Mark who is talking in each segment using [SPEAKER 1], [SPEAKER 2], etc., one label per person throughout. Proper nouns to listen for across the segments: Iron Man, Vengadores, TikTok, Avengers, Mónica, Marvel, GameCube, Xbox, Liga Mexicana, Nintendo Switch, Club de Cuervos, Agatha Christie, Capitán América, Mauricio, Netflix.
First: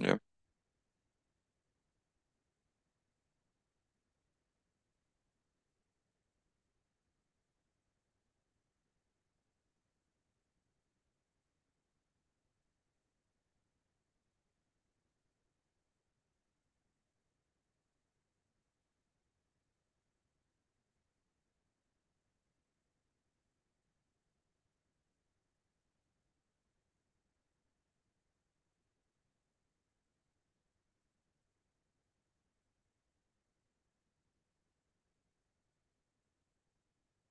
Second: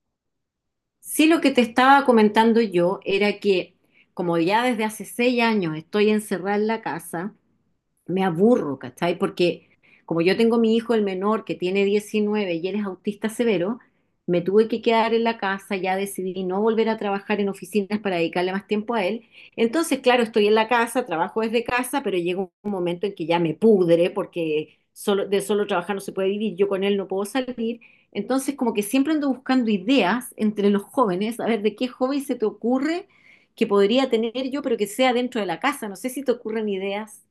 [SPEAKER 1] Ya.
[SPEAKER 2] Sí, lo que te estaba comentando yo era que como ya desde hace 6 años estoy encerrada en la casa, me aburro, ¿cachai? Porque como yo tengo mi hijo, el menor, que tiene 19 y él es autista severo, me tuve que quedar en la casa, ya decidí no volver a trabajar en oficinas para dedicarle más tiempo a él. Entonces, claro, estoy en la casa, trabajo desde casa, pero llega un momento en que ya me pudre porque de solo trabajar no se puede vivir, yo con él no puedo salir. Entonces, como que siempre ando buscando ideas entre los jóvenes, a ver de qué joven se te ocurre que podría tener yo, pero que sea dentro de la casa. No sé si te ocurren ideas.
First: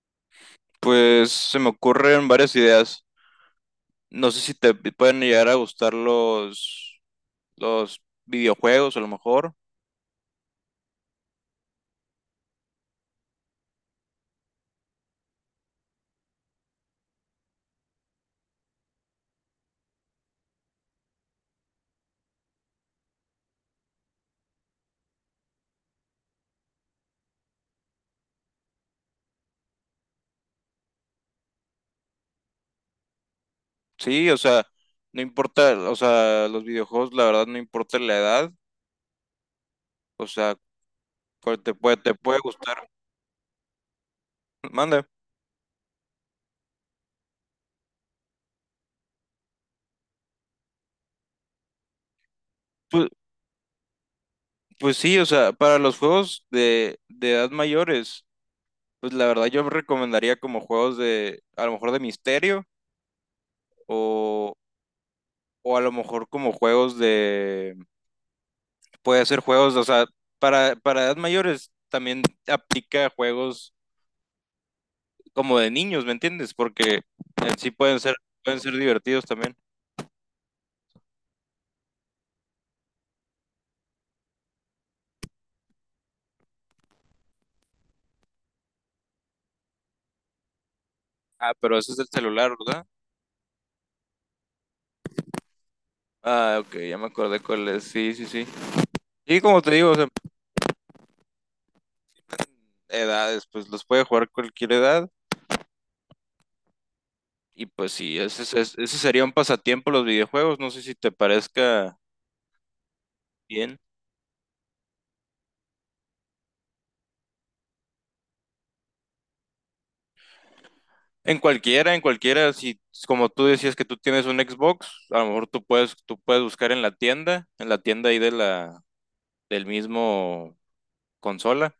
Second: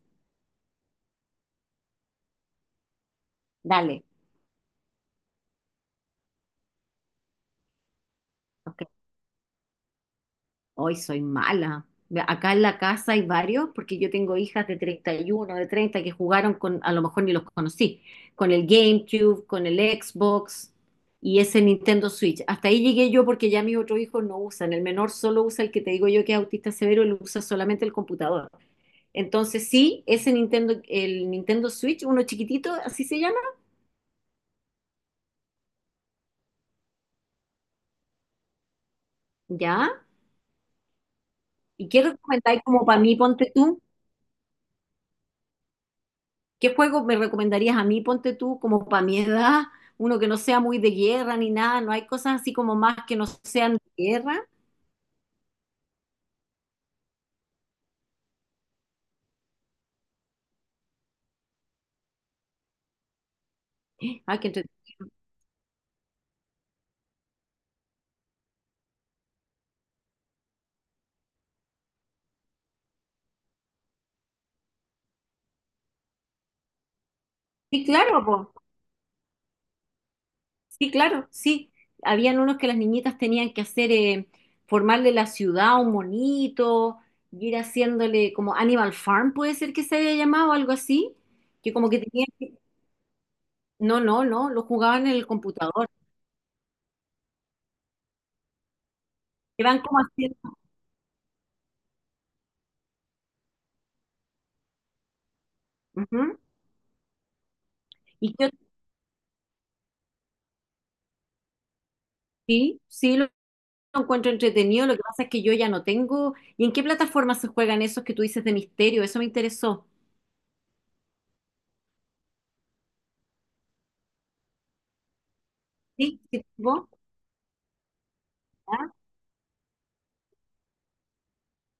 [SPEAKER 1] Pues se me ocurren varias ideas.
[SPEAKER 2] Dale.
[SPEAKER 1] No sé si te pueden llegar a gustar los
[SPEAKER 2] Ok.
[SPEAKER 1] videojuegos, a lo mejor.
[SPEAKER 2] Hoy soy mala. Acá en la casa hay varios, porque yo tengo hijas de 31 de 30 que jugaron con, a lo mejor ni los conocí, con el GameCube, con el Xbox y ese Nintendo Switch. Hasta ahí llegué yo porque ya mis otros hijos no usan. El menor solo usa el que te digo yo que es autista severo, él usa solamente el computador. Entonces, sí, ese Nintendo, el Nintendo Switch, uno chiquitito, así se llama,
[SPEAKER 1] Sí, o sea, no importa, o sea, los videojuegos, la verdad, no importa la edad.
[SPEAKER 2] ¿ya?
[SPEAKER 1] O sea,
[SPEAKER 2] ¿Y qué
[SPEAKER 1] te puede
[SPEAKER 2] recomendáis como
[SPEAKER 1] gustar.
[SPEAKER 2] para mí, ponte tú?
[SPEAKER 1] Manda.
[SPEAKER 2] ¿Qué juego me recomendarías a mí, ponte tú, como para mi edad? Uno que no sea muy de guerra ni nada, no hay cosas así como más
[SPEAKER 1] Pues,
[SPEAKER 2] que no sean de guerra.
[SPEAKER 1] pues sí, o sea, para los juegos de edad mayores, pues la verdad yo recomendaría como juegos de, a lo mejor de misterio
[SPEAKER 2] Ah, qué
[SPEAKER 1] o,
[SPEAKER 2] entre-
[SPEAKER 1] o a lo mejor como juegos de puede hacer juegos, o sea, para edad mayores también aplica juegos como de niños, ¿me entiendes? Porque en sí
[SPEAKER 2] Sí, claro, po.
[SPEAKER 1] pueden ser divertidos también.
[SPEAKER 2] Sí, claro, sí. Habían unos que las niñitas tenían que hacer, formarle la ciudad a un monito, y ir haciéndole como Animal Farm, puede ser que se haya llamado, algo así,
[SPEAKER 1] Ah,
[SPEAKER 2] que
[SPEAKER 1] pero
[SPEAKER 2] como
[SPEAKER 1] ese es
[SPEAKER 2] que
[SPEAKER 1] el
[SPEAKER 2] tenían que...
[SPEAKER 1] celular, ¿verdad?
[SPEAKER 2] No, no, no, lo jugaban en el computador.
[SPEAKER 1] Ah, ok, ya me acordé cuál es. Sí, sí, sí. Y como
[SPEAKER 2] Que
[SPEAKER 1] te
[SPEAKER 2] van
[SPEAKER 1] digo, o
[SPEAKER 2] como
[SPEAKER 1] sea,
[SPEAKER 2] haciendo...
[SPEAKER 1] edades, pues los puede jugar cualquier edad.
[SPEAKER 2] Ujú.
[SPEAKER 1] Y pues sí,
[SPEAKER 2] ¿Y qué otro?
[SPEAKER 1] ese sería un pasatiempo los videojuegos. No sé si te parezca
[SPEAKER 2] Sí, sí, lo
[SPEAKER 1] bien.
[SPEAKER 2] encuentro entretenido, lo que pasa es que yo ya no tengo. ¿Y en qué plataforma se juegan esos que tú dices de misterio? Eso me interesó.
[SPEAKER 1] En cualquiera, si como tú decías que tú tienes un Xbox, a lo mejor tú
[SPEAKER 2] ¿Sí?
[SPEAKER 1] puedes
[SPEAKER 2] ¿Sí?
[SPEAKER 1] buscar
[SPEAKER 2] ¿Vos?
[SPEAKER 1] en la tienda ahí
[SPEAKER 2] ¿Ya?
[SPEAKER 1] del mismo consola,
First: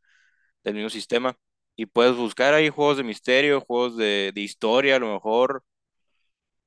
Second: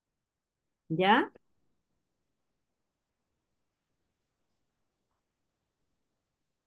[SPEAKER 1] del mismo
[SPEAKER 2] ¿Ya?
[SPEAKER 1] sistema, y puedes buscar ahí juegos de misterio, juegos de historia, a lo mejor.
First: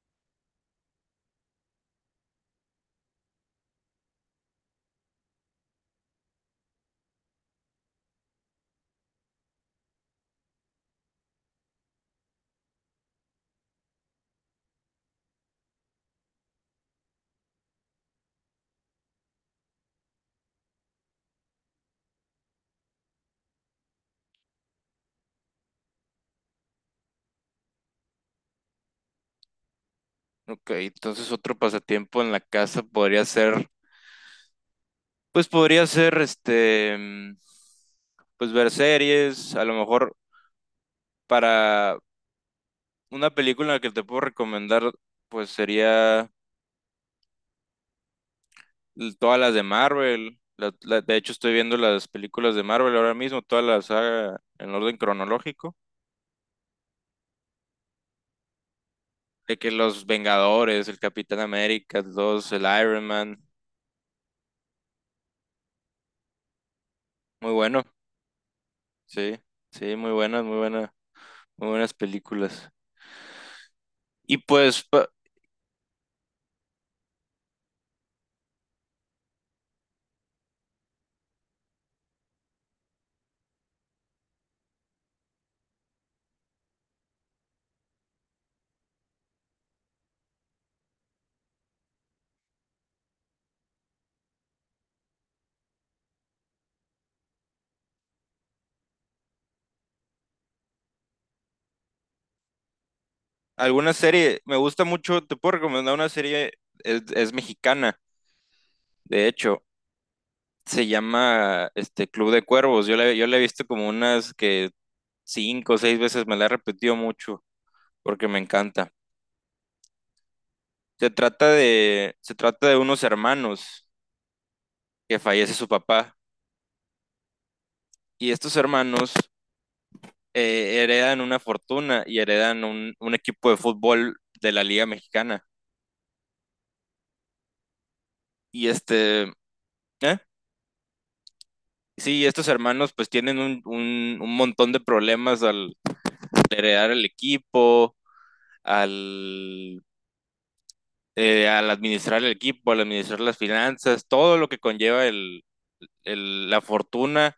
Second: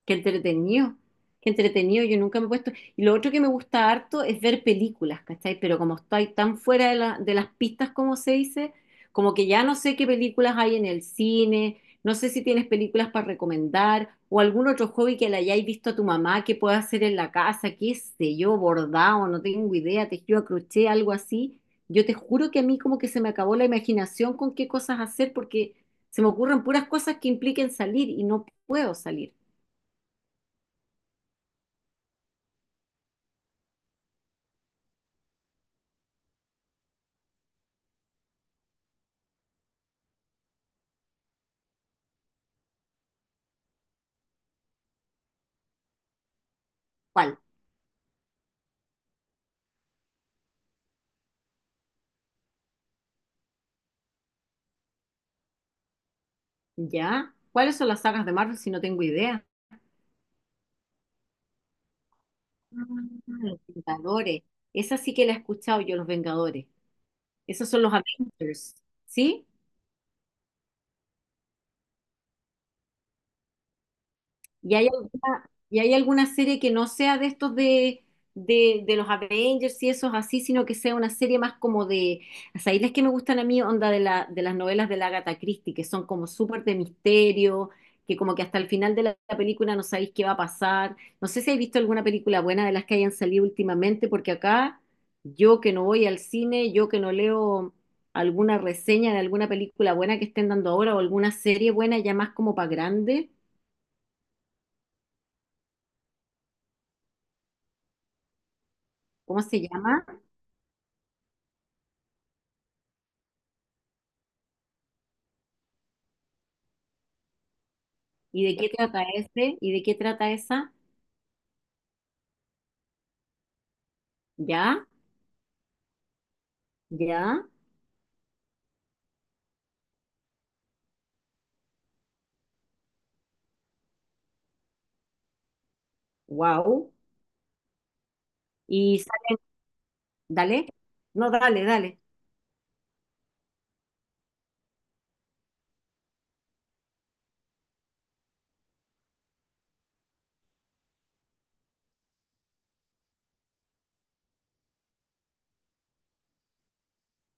[SPEAKER 2] Qué entretenido, qué entretenido, yo nunca me he puesto. Y lo otro que me gusta harto es ver películas, ¿cachai? Pero como estoy tan fuera de las pistas, como se dice, como que ya no sé qué películas hay en el cine, no sé si tienes películas para recomendar o algún otro hobby que le hayáis visto a tu mamá que pueda hacer en la casa, qué sé yo, bordado, no tengo idea, tejido a crochet, algo así. Yo te juro que a mí como que se me acabó la imaginación con qué cosas hacer porque se me ocurren puras cosas que impliquen salir y no puedo salir.
[SPEAKER 1] Ok, entonces otro pasatiempo en la casa podría ser, pues podría ser este, pues ver series, a lo mejor para una película que te puedo recomendar, pues sería
[SPEAKER 2] ¿Cuál?
[SPEAKER 1] todas las de Marvel. De hecho, estoy viendo las películas de Marvel ahora mismo, todas las saga en orden cronológico.
[SPEAKER 2] ¿Ya? ¿Cuáles son las sagas de Marvel si no tengo idea?
[SPEAKER 1] De que los Vengadores, el Capitán América, dos, el
[SPEAKER 2] Ah,
[SPEAKER 1] Iron Man.
[SPEAKER 2] Los Vengadores. Esa sí que la he escuchado yo, los Vengadores.
[SPEAKER 1] Muy
[SPEAKER 2] Esos son
[SPEAKER 1] bueno,
[SPEAKER 2] los Avengers.
[SPEAKER 1] sí,
[SPEAKER 2] ¿Sí?
[SPEAKER 1] sí, muy buenas, muy buenas, muy buenas películas. Y
[SPEAKER 2] ¿Y hay alguna, y hay alguna serie que no sea de estos de los Avengers y esos así, sino que sea una serie más como de, o sea, ahí las que me gustan a mí, onda de las novelas de la Agatha Christie, que son como súper de misterio, que como que hasta el final de la película no sabéis qué va a pasar. No sé si habéis visto alguna película buena de las que hayan salido últimamente, porque acá yo que no voy al cine, yo que no leo alguna reseña de alguna película buena que estén dando ahora o alguna serie buena ya más como para grande,
[SPEAKER 1] alguna serie, me gusta mucho, te puedo recomendar una serie, es mexicana, de
[SPEAKER 2] ¿cómo se
[SPEAKER 1] hecho,
[SPEAKER 2] llama?
[SPEAKER 1] se llama este Club de Cuervos. Yo la he visto como unas que cinco o seis veces, me la he repetido mucho, porque me
[SPEAKER 2] ¿Y de qué
[SPEAKER 1] encanta.
[SPEAKER 2] trata este? ¿Y de qué trata esa?
[SPEAKER 1] Se trata de unos hermanos
[SPEAKER 2] Ya,
[SPEAKER 1] que fallece su papá
[SPEAKER 2] ya,
[SPEAKER 1] y estos hermanos heredan una fortuna y heredan un equipo de fútbol de la Liga Mexicana.
[SPEAKER 2] wow.
[SPEAKER 1] Y
[SPEAKER 2] Y
[SPEAKER 1] este,
[SPEAKER 2] sale-
[SPEAKER 1] ¿eh?
[SPEAKER 2] Dale, no, dale, dale,
[SPEAKER 1] Sí, estos hermanos pues tienen un montón de problemas al heredar el equipo, al, al administrar el equipo, al administrar las finanzas, todo lo que conlleva la fortuna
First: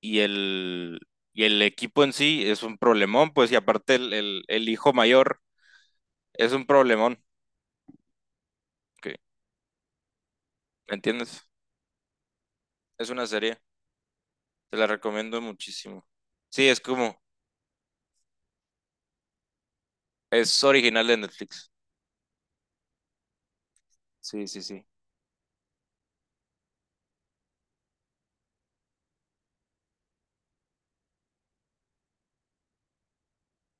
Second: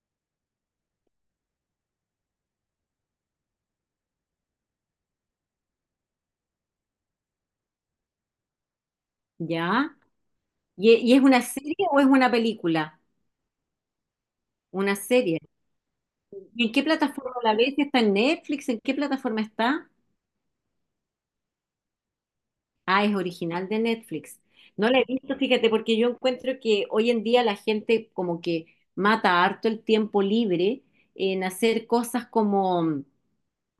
[SPEAKER 1] y el, y el equipo en sí es un problemón, pues, y aparte el hijo mayor es un problemón, que,
[SPEAKER 2] ya. ¿Y,
[SPEAKER 1] ¿me
[SPEAKER 2] y es una
[SPEAKER 1] entiendes?
[SPEAKER 2] serie o es una película?
[SPEAKER 1] Es una serie, te la
[SPEAKER 2] Una
[SPEAKER 1] recomiendo
[SPEAKER 2] serie.
[SPEAKER 1] muchísimo.
[SPEAKER 2] ¿Y
[SPEAKER 1] Sí,
[SPEAKER 2] en
[SPEAKER 1] es
[SPEAKER 2] qué
[SPEAKER 1] como,
[SPEAKER 2] plataforma la ves? Si ¿está en Netflix? ¿En qué plataforma está?
[SPEAKER 1] es original de Netflix.
[SPEAKER 2] Ah, es original de Netflix.
[SPEAKER 1] Sí, sí, sí.
[SPEAKER 2] No la he visto, fíjate, porque yo encuentro que hoy en día la gente como que mata harto el tiempo libre en hacer cosas como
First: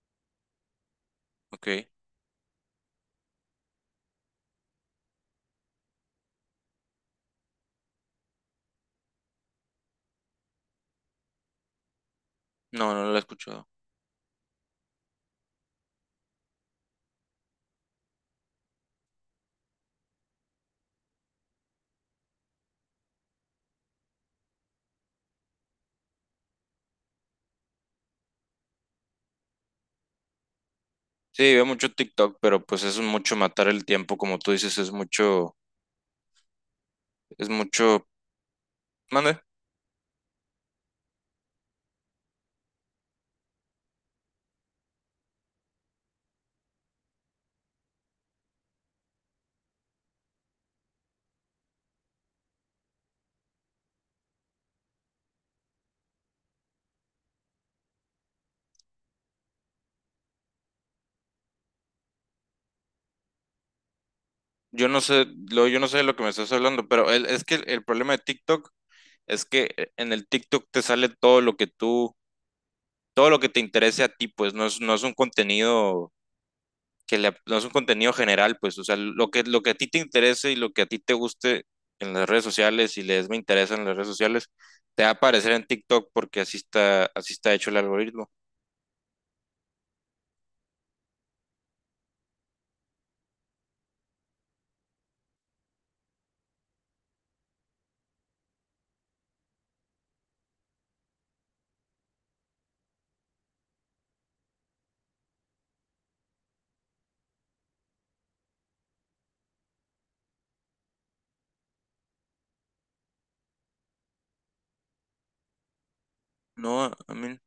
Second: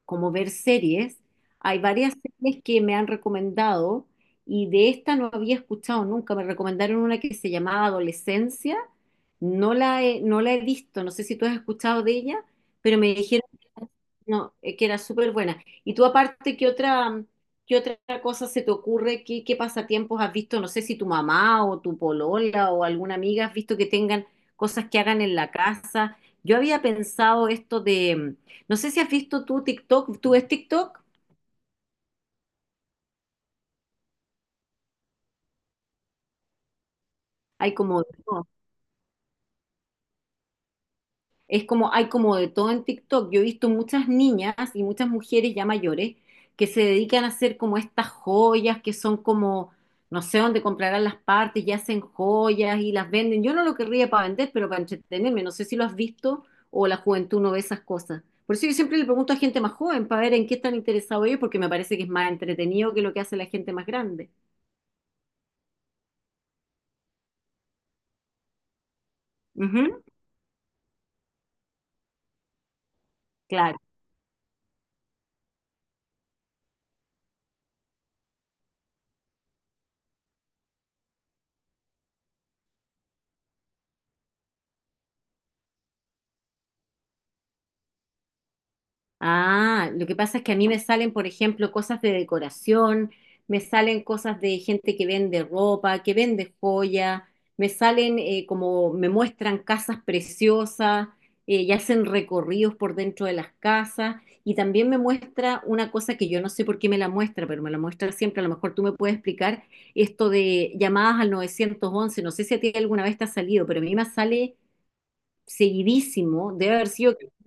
[SPEAKER 2] como ver series.
[SPEAKER 1] Ok,
[SPEAKER 2] Hay varias series que me han recomendado y de esta no había escuchado nunca. Me recomendaron una que se llamaba Adolescencia. No la he visto, no sé si tú has escuchado de ella,
[SPEAKER 1] no,
[SPEAKER 2] pero
[SPEAKER 1] no
[SPEAKER 2] me
[SPEAKER 1] la he
[SPEAKER 2] dijeron
[SPEAKER 1] escuchado.
[SPEAKER 2] que, no, que era súper buena. Y tú aparte, ¿qué otra cosa se te ocurre? ¿Qué pasatiempos has visto? No sé si tu mamá o tu polola o alguna amiga has visto que tengan cosas que hagan en la casa. Yo había pensado esto de no sé si has visto tú TikTok, ¿tú ves TikTok?
[SPEAKER 1] Sí, veo mucho TikTok, pero pues es mucho matar el tiempo, como tú dices, es
[SPEAKER 2] Hay como
[SPEAKER 1] mucho,
[SPEAKER 2] de todo.
[SPEAKER 1] mande.
[SPEAKER 2] Es como, hay como de todo en TikTok. Yo he visto muchas niñas y muchas mujeres ya mayores que se dedican a hacer como estas joyas que son como, no sé dónde comprarán las partes y hacen joyas y las venden. Yo no lo querría para vender, pero para entretenerme. No sé si lo has visto o la juventud no ve esas cosas. Por eso yo siempre le pregunto a gente más joven para ver en qué están interesados ellos, porque me parece que es más entretenido que lo que hace la gente más grande.
[SPEAKER 1] Yo no sé, lo, yo no sé de lo que me estás hablando, pero es que el problema de TikTok es que
[SPEAKER 2] Ujú,
[SPEAKER 1] en el TikTok te sale todo lo que tú todo lo que te
[SPEAKER 2] claro.
[SPEAKER 1] interese a ti, pues no es, no es un contenido no es un contenido general, pues, o sea, lo que a ti te interese y lo que a ti te guste en las redes sociales y les me interesa en las redes sociales, te va a aparecer en TikTok porque así está hecho el algoritmo.
[SPEAKER 2] Ah, lo que pasa es que a mí me salen, por ejemplo, cosas de decoración, me salen cosas de gente que vende ropa, que vende joya, me salen como me muestran casas preciosas y hacen recorridos por dentro de las casas y también me muestra una cosa que yo no sé por qué me la muestra, pero me la muestra siempre, a lo mejor tú me puedes explicar esto de llamadas al 911. No sé si a ti alguna vez te ha salido, pero a mí me sale seguidísimo, debe
[SPEAKER 1] No,
[SPEAKER 2] haber sido,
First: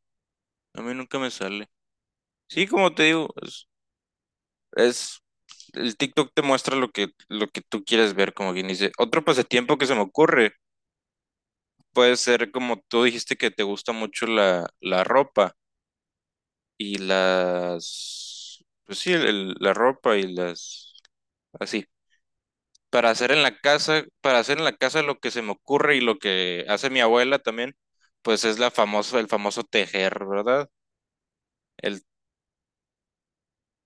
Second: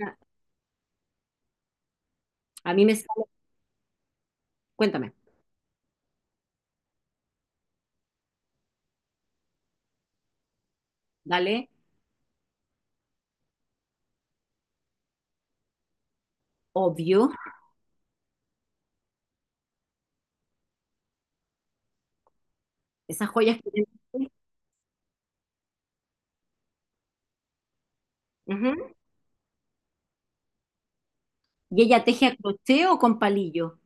[SPEAKER 1] a mí nunca me sale. Sí,
[SPEAKER 2] A mí
[SPEAKER 1] como
[SPEAKER 2] me
[SPEAKER 1] te
[SPEAKER 2] sale,
[SPEAKER 1] digo,
[SPEAKER 2] cuéntame.
[SPEAKER 1] es- el TikTok te muestra lo que tú quieres ver, como quien dice. Otro pasatiempo que se me ocurre
[SPEAKER 2] ¿Vale?
[SPEAKER 1] puede ser como tú dijiste que te gusta mucho la ropa. Y
[SPEAKER 2] Obvio,
[SPEAKER 1] las, pues sí, la ropa y las, así, para
[SPEAKER 2] esas
[SPEAKER 1] hacer en la
[SPEAKER 2] joyas que... tiene.
[SPEAKER 1] casa, para hacer en la casa lo que se me ocurre y lo que hace mi abuela también, pues es la
[SPEAKER 2] Ujú.
[SPEAKER 1] famoso el famoso tejer, ¿verdad?
[SPEAKER 2] Y
[SPEAKER 1] El
[SPEAKER 2] ella teje a crochet o con palillo.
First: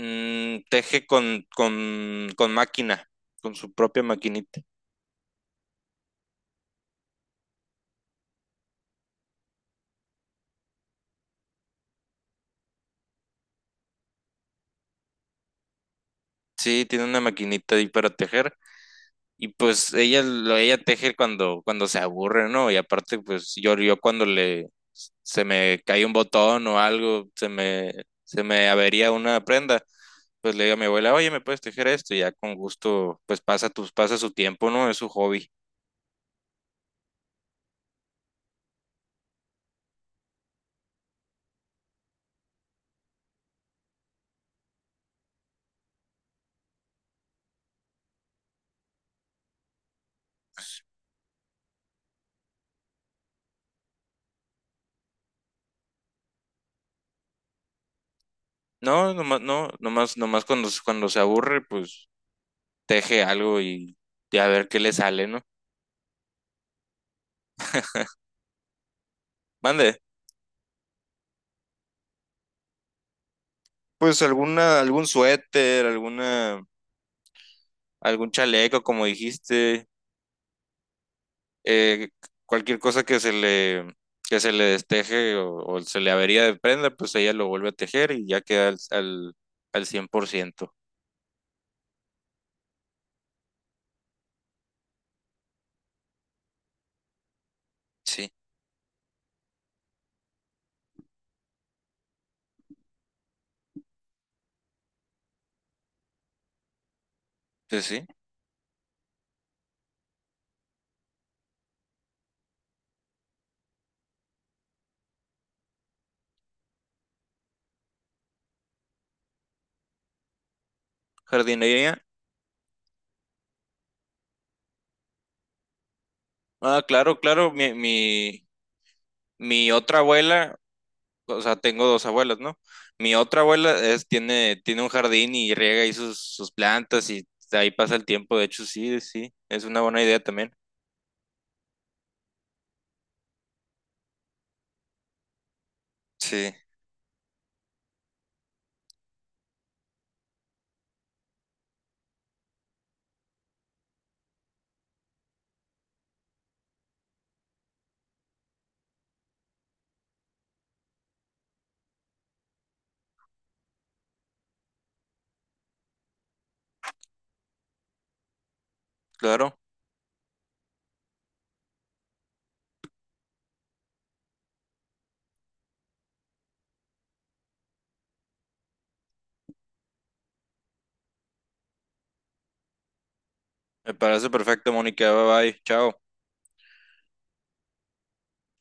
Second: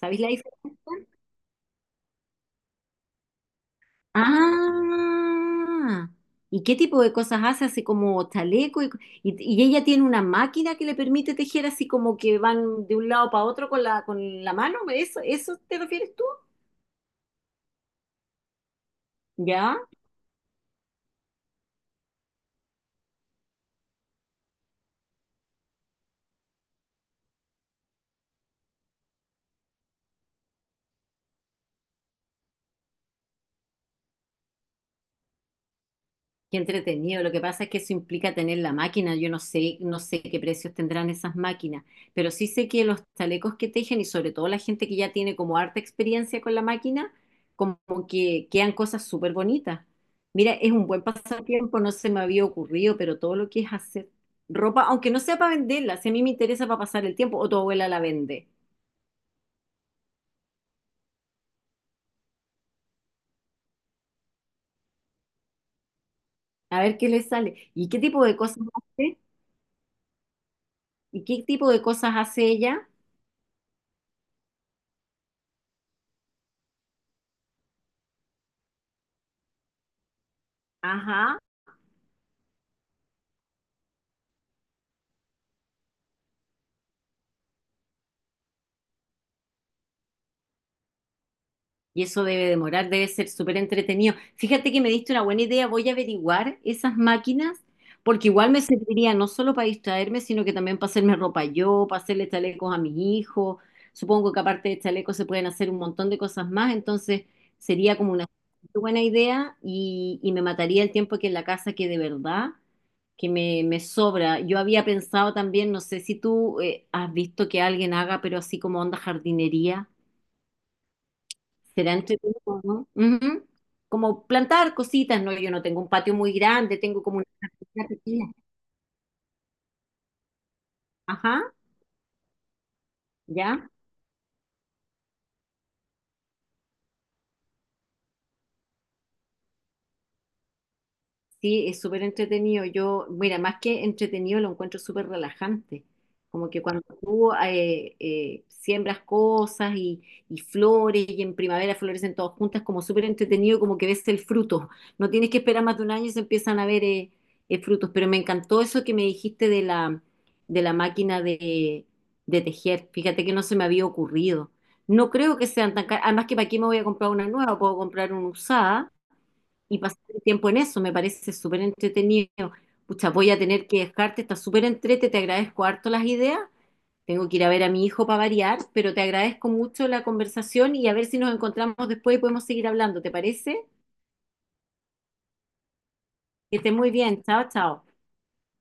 [SPEAKER 2] ¿Sabéis la diferencia?
[SPEAKER 1] teje con máquina, con su propia maquinita.
[SPEAKER 2] Ah, ¿y qué tipo de cosas hace? Así como chaleco y, y ella tiene una máquina que le permite tejer así como que van de un lado para otro con la mano. ¿Eso te refieres tú?
[SPEAKER 1] Sí, tiene una maquinita ahí para tejer. Y
[SPEAKER 2] ¿Ya?
[SPEAKER 1] pues ella teje cuando se aburre, ¿no? Y aparte, pues yo cuando le se me cae un botón o algo, se me avería una prenda, pues le digo a mi abuela, oye, ¿me puedes tejer esto? Y ya con gusto, pasa su tiempo, ¿no? Es su hobby.
[SPEAKER 2] Qué entretenido. Lo que pasa es que eso implica tener la máquina. Yo no sé qué precios tendrán esas máquinas, pero sí sé que los chalecos que tejen y sobre todo la gente que ya tiene como harta experiencia con la máquina, como que quedan cosas súper bonitas. Mira, es un buen pasatiempo, no se me había ocurrido, pero todo lo que es hacer ropa, aunque no sea para venderla, si a mí me interesa para pasar el tiempo, o tu abuela la vende.
[SPEAKER 1] No, nomás, no, nomás, nomás cuando, cuando se aburre, pues teje algo y a ver qué le sale, ¿no?
[SPEAKER 2] A ver qué le sale. ¿Y qué tipo de cosas hace?
[SPEAKER 1] Mande.
[SPEAKER 2] ¿Y qué tipo de cosas hace ella?
[SPEAKER 1] Pues alguna, algún suéter, alguna, algún chaleco, como dijiste,
[SPEAKER 2] Ajá.
[SPEAKER 1] eh, cualquier cosa que se le desteje o se le avería de prenda, pues ella lo vuelve a tejer y ya queda al 100%.
[SPEAKER 2] Y eso debe demorar, debe ser súper entretenido. Fíjate que me diste una buena idea, voy a averiguar esas máquinas, porque
[SPEAKER 1] Sí,
[SPEAKER 2] igual me serviría no solo para distraerme, sino que también para hacerme ropa yo, para hacerle chalecos a mis hijos. Supongo que aparte de chalecos se pueden hacer un montón de cosas más, entonces
[SPEAKER 1] sí,
[SPEAKER 2] sería
[SPEAKER 1] sí.
[SPEAKER 2] como una buena idea y me mataría el tiempo que en la casa que de verdad que me sobra. Yo había pensado también, no sé si tú has visto que alguien haga, pero así como onda jardinería. Será
[SPEAKER 1] Jardinería.
[SPEAKER 2] entretenido, ¿no? Ujú. Como plantar cositas, ¿no? Yo no tengo un patio muy grande,
[SPEAKER 1] Ah,
[SPEAKER 2] tengo como
[SPEAKER 1] claro, claro,
[SPEAKER 2] una pequeña.
[SPEAKER 1] mi otra abuela, o
[SPEAKER 2] Ajá,
[SPEAKER 1] sea, tengo dos abuelas, ¿no? Mi otra
[SPEAKER 2] ¿ya?
[SPEAKER 1] abuela es, tiene, tiene un jardín y riega ahí sus, sus plantas y ahí pasa el tiempo. De hecho, sí, sí, es una buena idea también.
[SPEAKER 2] Sí, es súper entretenido. Yo, mira, más que entretenido, lo encuentro súper relajante. Como
[SPEAKER 1] Sí,
[SPEAKER 2] que cuando tú siembras cosas y flores y en primavera florecen todas juntas, como súper entretenido, como que ves el fruto. No tienes que esperar más de un año y se empiezan a ver frutos. Pero me encantó eso que me dijiste de la máquina de tejer. Fíjate que no se me había ocurrido. No creo que sean tan caras. Además que para aquí me voy a comprar una nueva, puedo comprar una usada
[SPEAKER 1] claro.
[SPEAKER 2] y pasar el tiempo en eso, me parece súper entretenido. Pucha, voy a tener que dejarte, está súper entrete, te agradezco harto las ideas. Tengo que ir a ver a mi hijo para variar, pero te agradezco mucho la conversación y a ver si nos encontramos después y podemos seguir hablando, ¿te parece?
[SPEAKER 1] Me parece perfecto, Mónica. Bye bye. Chao.
[SPEAKER 2] Que estés muy bien, chao, chao.